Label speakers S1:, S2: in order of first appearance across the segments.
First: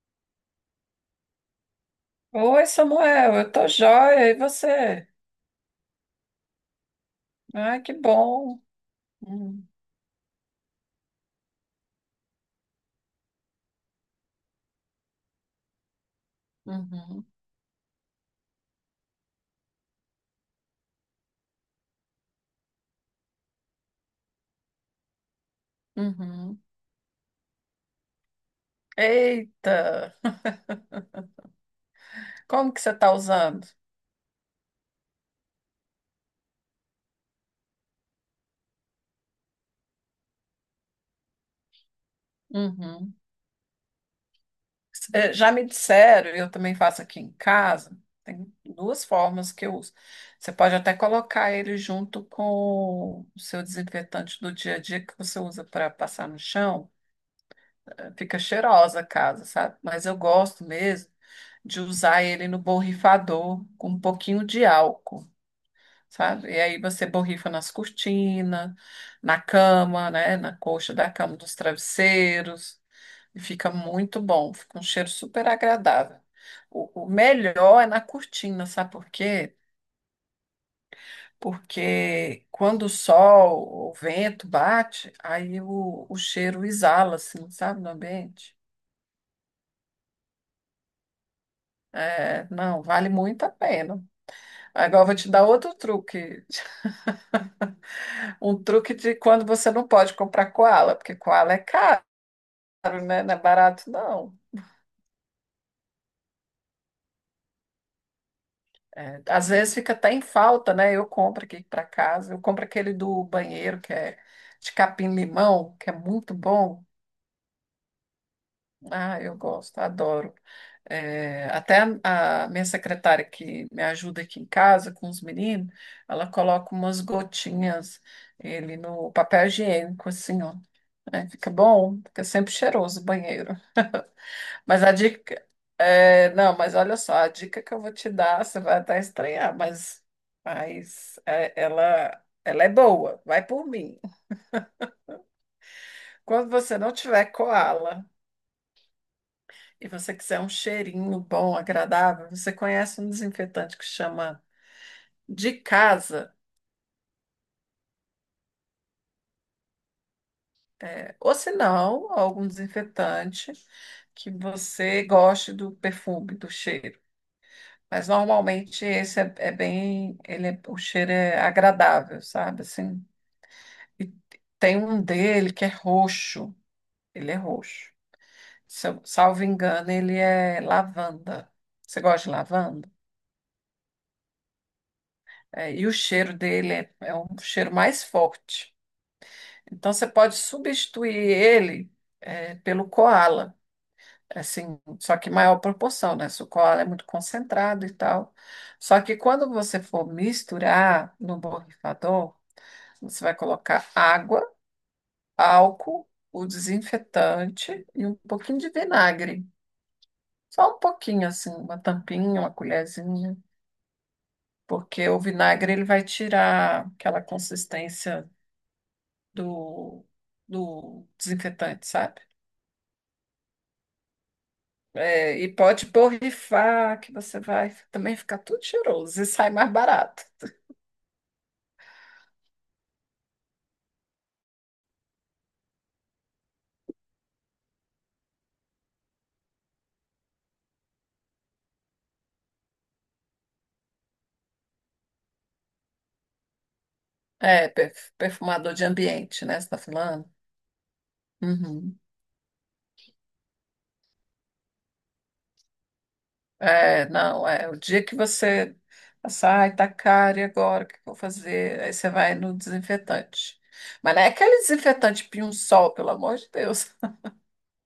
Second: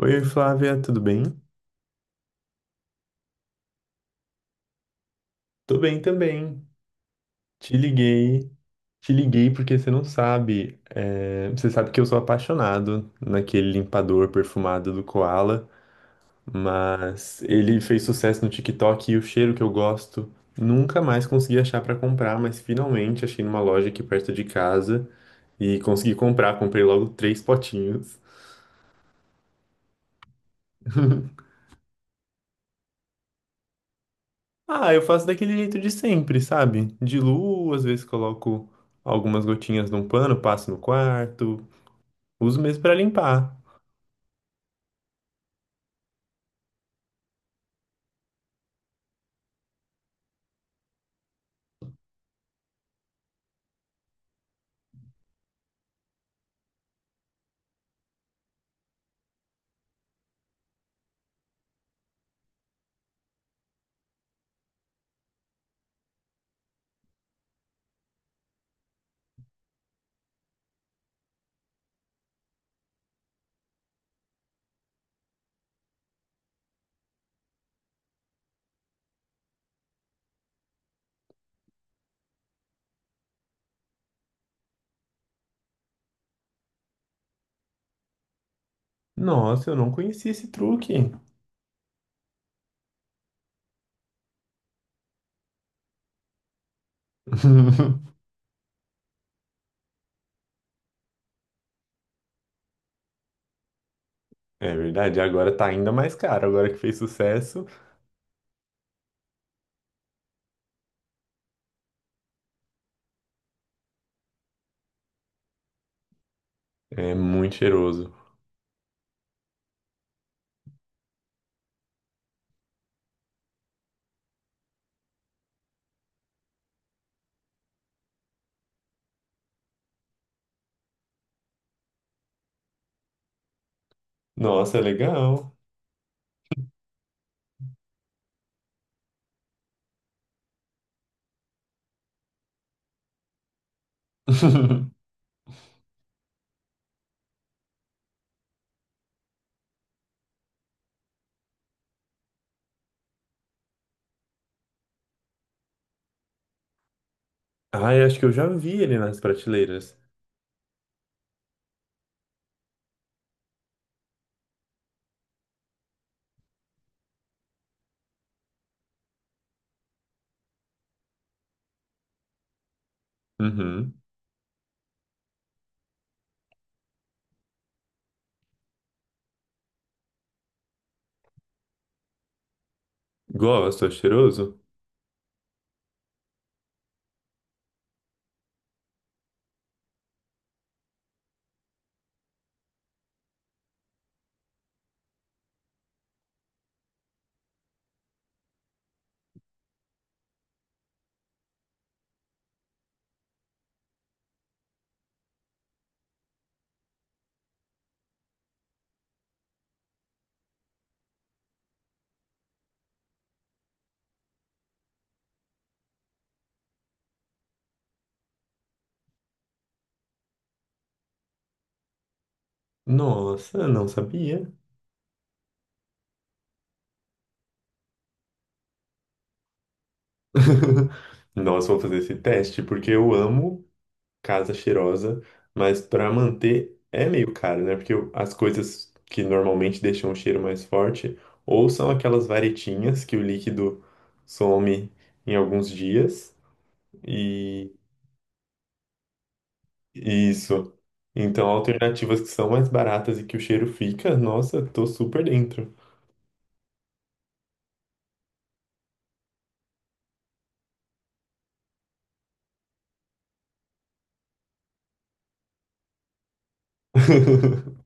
S1: Oi, Flávia, tudo bem?
S2: Oi, Samuel, eu tô joia, e você?
S1: Tô bem também. Te
S2: Ai, que
S1: liguei,
S2: bom.
S1: te liguei
S2: Hum.
S1: porque você não sabe, você sabe que eu sou apaixonado naquele limpador perfumado do Koala,
S2: Uhum.
S1: mas ele fez sucesso no TikTok e o cheiro que eu gosto nunca mais consegui achar pra comprar, mas finalmente achei numa loja aqui perto de casa e consegui
S2: Uhum.
S1: comprar, comprei logo três potinhos.
S2: Eita, como que você tá usando?
S1: Ah, eu faço daquele jeito de sempre, sabe? Diluo, às vezes coloco algumas gotinhas num pano, passo no quarto. Uso mesmo pra
S2: Uhum.
S1: limpar.
S2: Já me disseram, e eu também faço aqui em casa, tem duas formas que eu uso. Você pode até colocar ele junto com o seu desinfetante do dia a dia que você usa para passar no chão. Fica cheirosa a casa, sabe? Mas eu gosto mesmo de usar ele no borrifador com um pouquinho de álcool. Sabe? E aí você borrifa nas cortinas, na cama, né? Na coxa da cama, dos travesseiros. E fica muito bom, fica um cheiro super agradável. O melhor é na cortina, sabe por quê? Porque quando o sol, o vento bate, aí o cheiro exala, assim, sabe, no ambiente.
S1: Nossa, eu não conhecia esse truque.
S2: É, não, vale muito a pena. Agora eu vou te dar outro truque. Um truque de quando você não pode comprar koala, porque koala é caro. Caro, né? Não é barato, não.
S1: É verdade, agora tá ainda mais caro. Agora que fez sucesso,
S2: É, às vezes fica até em falta, né? Eu compro aqui para casa. Eu compro aquele do banheiro, que é de capim-limão, que é muito bom.
S1: é muito cheiroso.
S2: Ah, eu gosto, adoro. É, até a minha secretária que me ajuda aqui em casa com os meninos, ela coloca umas gotinhas ele no papel higiênico, assim, ó. É, fica bom, fica sempre cheiroso o banheiro.
S1: Nossa, é
S2: Mas a dica.
S1: legal.
S2: É, não, mas olha só, a dica que eu vou te dar, você vai até estranhar, mas, mas ela é boa, vai por mim. Quando você não tiver koala e você quiser um cheirinho bom, agradável, você conhece um desinfetante que chama de casa,
S1: Ai, acho que eu já vi ele nas prateleiras.
S2: é, ou se não, algum desinfetante que você goste do perfume, do cheiro. Mas normalmente esse é bem, o cheiro é agradável, sabe? Assim,
S1: Uhum.
S2: e tem um dele que é roxo. Ele é roxo. Se eu- Salvo engano, ele é lavanda. Você gosta de lavanda?
S1: Gosto, é cheiroso?
S2: É, e o cheiro dele é um cheiro mais forte. Então você pode substituir ele pelo coala. Assim, só que maior proporção, né? Se o coala é muito concentrado e tal. Só que quando você for misturar no borrifador, você vai colocar água, álcool, o desinfetante e um pouquinho de vinagre. Só um pouquinho, assim, uma tampinha, uma colherzinha, porque o vinagre ele vai tirar aquela consistência do, do desinfetante, sabe?
S1: Nossa, não sabia.
S2: É, e pode borrifar, que você vai também ficar tudo cheiroso e sai mais barato.
S1: Nossa, vou fazer esse teste porque eu amo casa cheirosa, mas para manter é meio caro, né? Porque as coisas que normalmente deixam o cheiro mais forte ou são aquelas varetinhas que o líquido some em alguns dias
S2: É,
S1: e
S2: perfumador de ambiente, né? Você tá falando?
S1: isso. Então,
S2: Uhum.
S1: alternativas que são mais baratas e que o cheiro fica, nossa, tô super dentro.
S2: É, não, é o dia que você passar, ai, tá caro, e agora o que que eu vou fazer? Aí você vai no desinfetante. Mas não é aquele desinfetante pinho-sol, pelo amor de Deus.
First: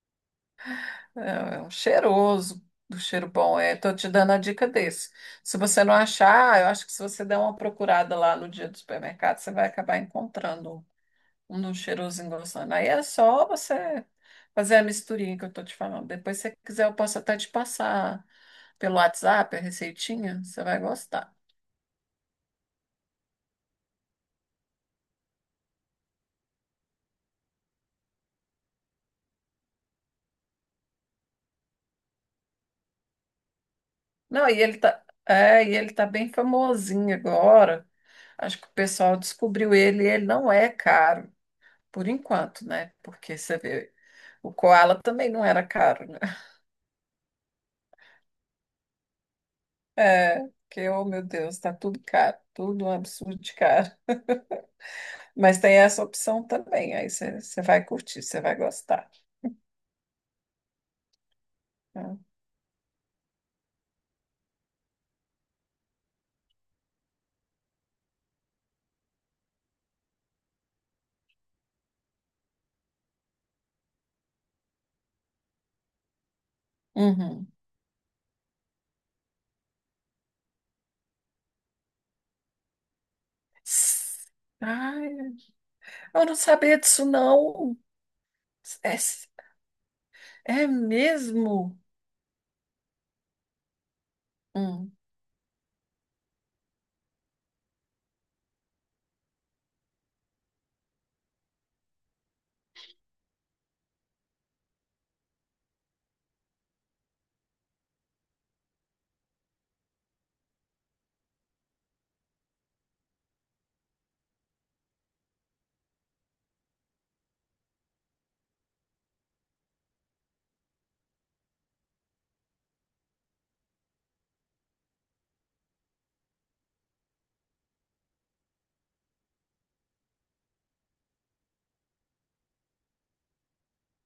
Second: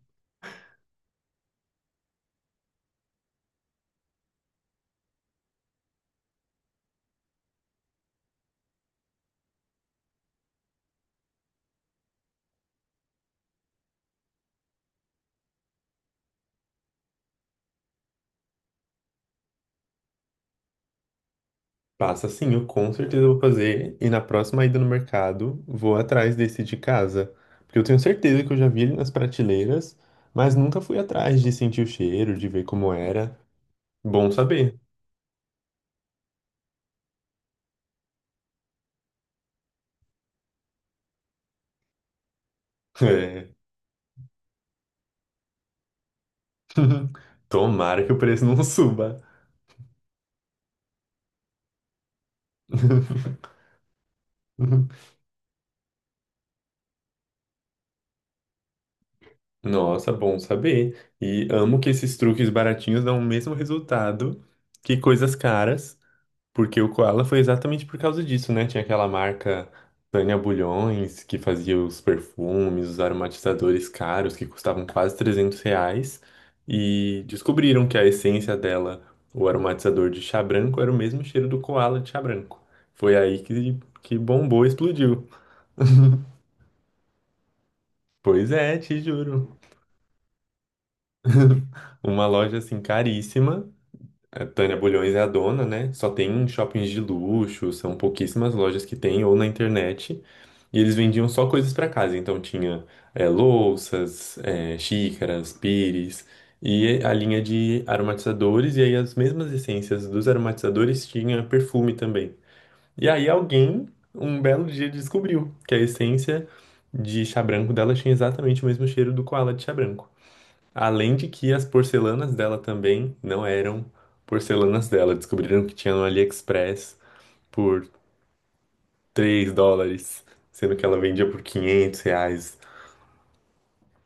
S2: É, é um cheiroso, do cheiro bom. É, tô te dando a dica desse. Se você não achar, eu acho que se você der uma procurada lá no dia do supermercado, você vai acabar encontrando um de um cheirosinho gostando. Aí é só você fazer a misturinha que eu tô te falando. Depois, se você quiser, eu posso até te passar pelo WhatsApp a receitinha, você vai gostar.
S1: Passa sim, eu com certeza vou fazer. E na próxima ida no mercado, vou atrás desse de casa. Porque eu tenho certeza que eu já vi ele nas prateleiras, mas nunca fui atrás de sentir o cheiro, de ver como era. Bom
S2: Não,
S1: saber.
S2: e ele tá bem famosinho agora. Acho que o pessoal descobriu ele e ele não é caro. Por enquanto, né? Porque
S1: É.
S2: você vê, o Koala também não era caro, né?
S1: Tomara que o preço não suba.
S2: É, que, oh meu Deus, tá tudo caro, tudo um absurdo de caro. Mas tem essa opção também, aí você vai curtir, você vai gostar.
S1: Nossa, bom saber. E amo que esses
S2: Né?
S1: truques baratinhos dão o mesmo resultado que coisas caras. Porque o Koala foi exatamente por causa disso, né? Tinha aquela marca Tânia Bulhões, que fazia os perfumes, os aromatizadores caros, que custavam quase R$ 300. E
S2: Uhum.
S1: descobriram que a essência dela, o aromatizador de chá branco, era o mesmo cheiro do Koala de chá branco. Foi aí que
S2: S-
S1: bombou, explodiu.
S2: Ai, eu não sabia disso, não.
S1: Pois é,
S2: É,
S1: te
S2: s-
S1: juro.
S2: É mesmo?
S1: Uma loja assim caríssima. A Tânia
S2: Hum.
S1: Bulhões é a dona, né? Só tem em shoppings de luxo, são pouquíssimas lojas que tem, ou na internet. E eles vendiam só coisas para casa, então tinha louças, xícaras, pires e a linha de aromatizadores, e aí as mesmas essências dos aromatizadores tinha perfume também. E aí alguém, um belo dia, descobriu que a essência de chá branco dela tinha exatamente o mesmo cheiro do koala de chá branco. Além de que as porcelanas dela também não eram porcelanas dela, descobriram que tinha no AliExpress por US$ 3, sendo que ela vendia por R$ 500.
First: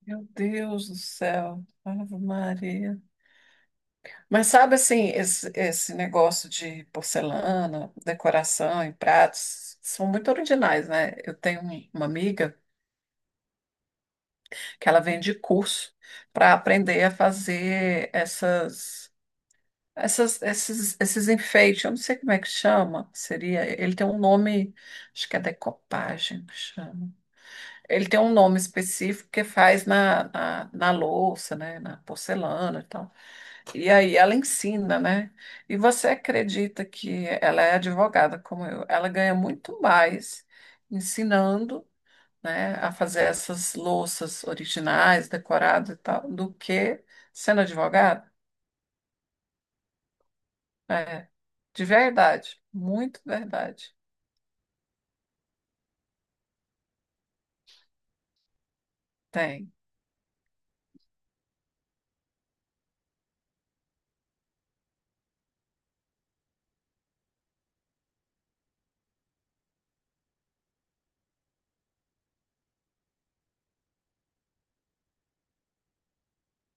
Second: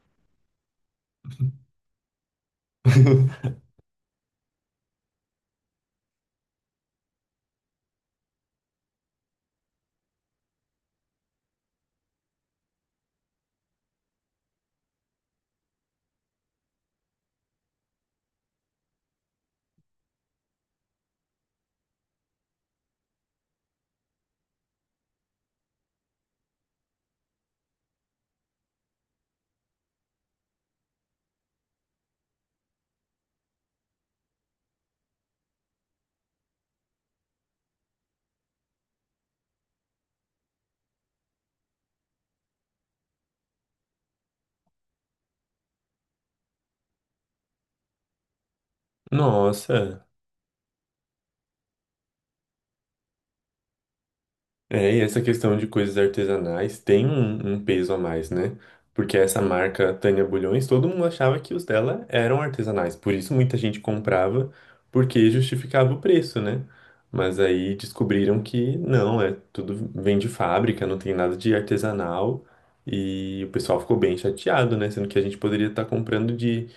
S2: Meu Deus do céu, Ave Maria. Mas sabe assim, esse negócio de porcelana, decoração e pratos são muito originais, né? Uma amiga que ela vende curso para aprender a fazer esses enfeites. Eu não sei como é que chama. Seria, ele tem um nome, acho que é decopagem que chama. Ele tem um nome específico que faz na louça, né? Na porcelana e tal. E aí ela ensina, né? E você acredita que ela é advogada como eu? Ela ganha muito mais ensinando, né, a fazer essas louças originais, decoradas e tal, do que sendo advogada?
S1: Nossa,
S2: É, de verdade, muito verdade.
S1: e essa questão de coisas artesanais tem um peso a mais, né? Porque essa
S2: Tem.
S1: marca Tânia Bulhões, todo mundo achava que os dela eram artesanais, por isso muita gente comprava, porque justificava o preço, né? Mas aí descobriram que não, é tudo vem de fábrica, não tem nada de artesanal, e o pessoal ficou bem chateado, né? Sendo que a gente poderia estar comprando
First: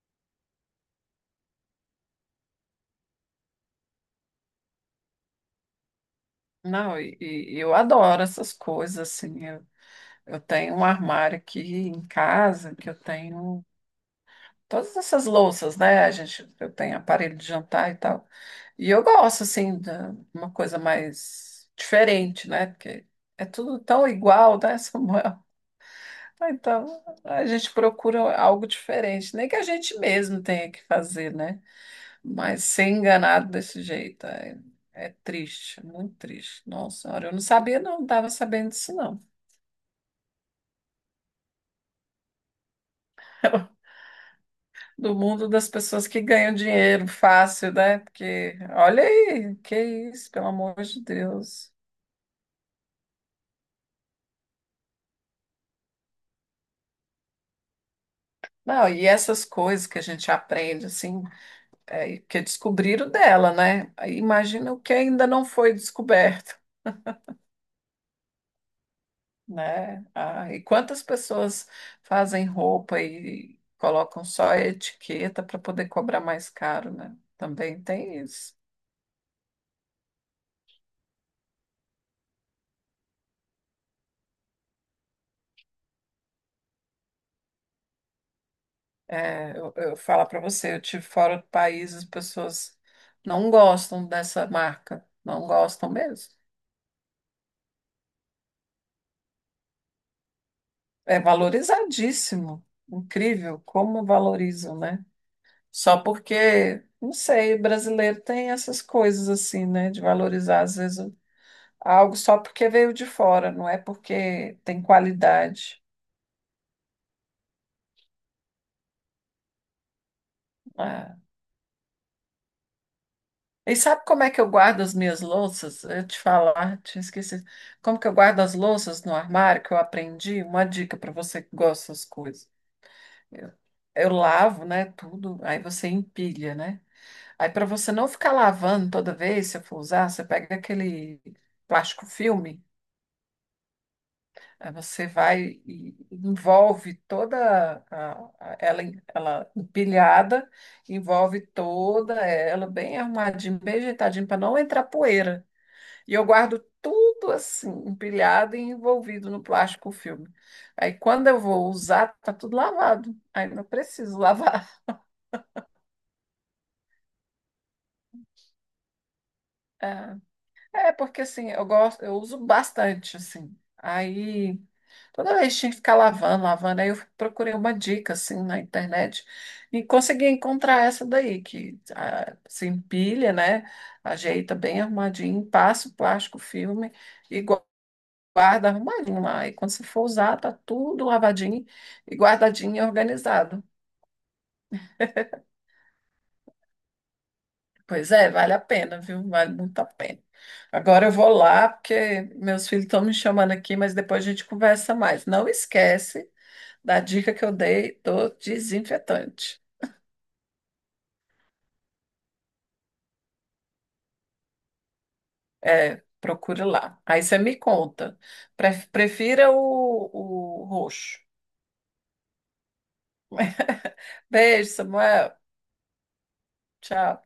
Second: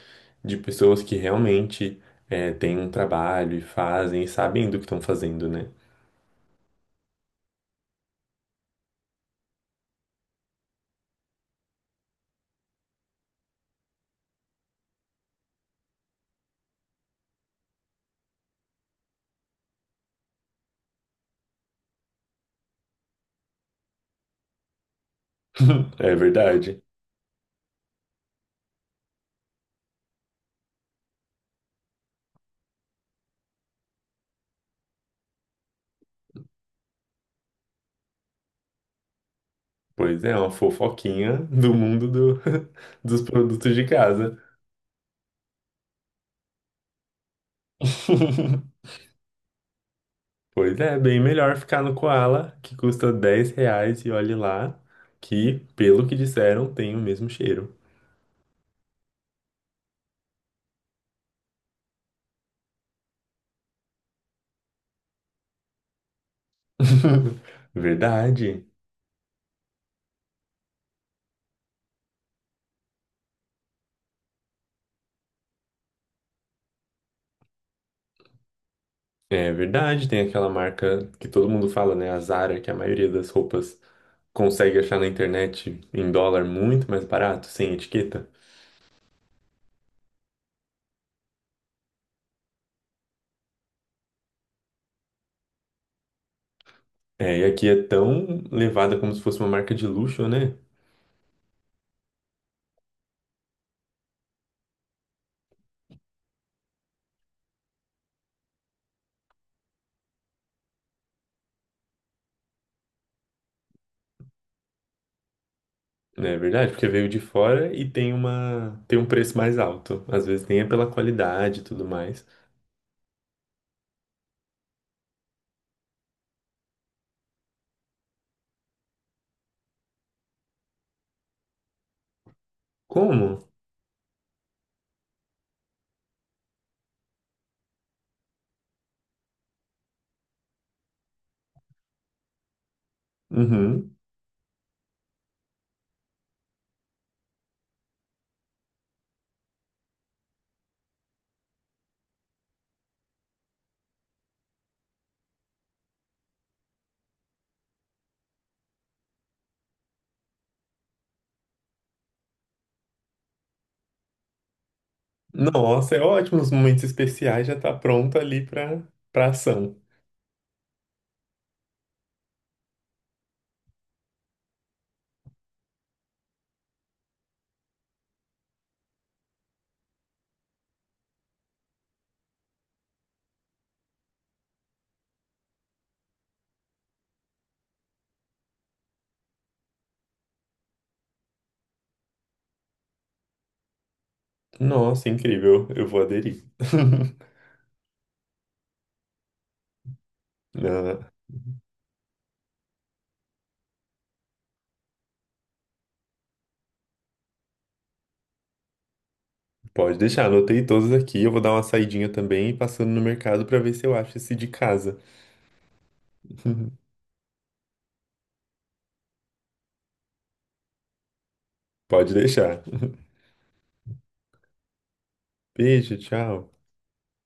S1: de pessoas que realmente têm um trabalho e fazem, e sabem do que estão fazendo, né?
S2: Não, e eu adoro essas coisas, assim. Eu tenho um armário aqui em casa que eu tenho todas essas louças, né? A gente, eu tenho aparelho de jantar e tal. E eu gosto, assim, de uma coisa mais diferente, né? Porque é tudo tão igual, né, Samuel?
S1: É
S2: Ah,
S1: verdade.
S2: então, a gente procura algo diferente, nem que a gente mesmo tenha que fazer, né? Mas ser enganado desse jeito é, é triste, muito triste. Nossa senhora, eu não sabia, não, não estava sabendo disso, não.
S1: Pois é, uma fofoquinha do mundo dos produtos de casa.
S2: Do mundo das pessoas que ganham dinheiro fácil, né? Porque olha aí, que isso, pelo amor
S1: Pois é,
S2: de
S1: bem melhor
S2: Deus.
S1: ficar no Koala, que custa R$ 10 e olhe lá, que, pelo que disseram, tem o mesmo cheiro.
S2: Não, e essas coisas que a gente aprende, assim, é, que descobriram dela, né? Aí imagina o que ainda não foi descoberto,
S1: Verdade.
S2: né? Ah, e quantas pessoas fazem roupa e colocam só a etiqueta para poder cobrar mais caro, né? Também tem isso.
S1: É verdade, tem aquela marca que todo mundo fala, né? A Zara, que a maioria das roupas consegue achar na internet em dólar muito mais barato, sem etiqueta.
S2: É, eu falo para você, eu tive fora do país, as pessoas não gostam dessa marca, não gostam mesmo.
S1: É, e aqui é tão levada como se fosse uma marca de luxo, né?
S2: É valorizadíssimo, incrível como valorizam, né? Só porque, não sei, brasileiro tem essas coisas assim, né? De valorizar às vezes algo só porque veio de fora, não é porque tem qualidade.
S1: Né, é verdade, porque veio de fora e tem tem um preço mais alto. Às vezes nem é pela
S2: Né?
S1: qualidade e tudo mais.
S2: E sabe como é que eu guardo as minhas louças? Eu te falar, tinha esquecido. Como que eu guardo as louças no armário que eu aprendi? Uma dica para você que gosta dessas coisas.
S1: Como?
S2: Eu, eu lavo, né, tudo, aí você empilha, né? Aí para você não ficar lavando toda vez, se eu for usar, você pega aquele plástico filme,
S1: Uhum.
S2: aí você vai e envolve toda a- ela empilhada, envolve toda ela bem arrumadinha, bem ajeitadinha para não entrar poeira. E eu guardo tudo assim, empilhado e envolvido no plástico filme. Aí quando eu vou usar, tá tudo lavado. Aí não preciso lavar.
S1: Nossa, é ótimo. Os momentos especiais já tá pronto ali pra ação.
S2: É, é, porque assim, eu gosto, eu uso bastante assim. Aí toda vez tinha que ficar lavando, lavando. Aí eu procurei uma dica assim na internet e consegui encontrar essa daí que ah, se empilha, né? Ajeita bem arrumadinho, passa o plástico filme e guarda arrumadinho lá. E quando você for usar, tá tudo lavadinho e guardadinho e organizado.
S1: Nossa, incrível. Eu vou aderir.
S2: Pois é, vale a pena, viu? Vale muito a pena.
S1: Não,
S2: Agora eu vou lá, porque meus filhos estão me chamando aqui, mas depois a gente conversa mais. Não esquece da dica que eu dei do desinfetante.
S1: pode deixar, anotei todos aqui. Eu vou dar uma saidinha também e passando no mercado pra ver se eu acho esse de casa.
S2: É, procure lá. Aí você me conta. Prefira o roxo.
S1: Pode deixar.
S2: Beijo, Samuel.
S1: Beijo, tchau.
S2: Tchau.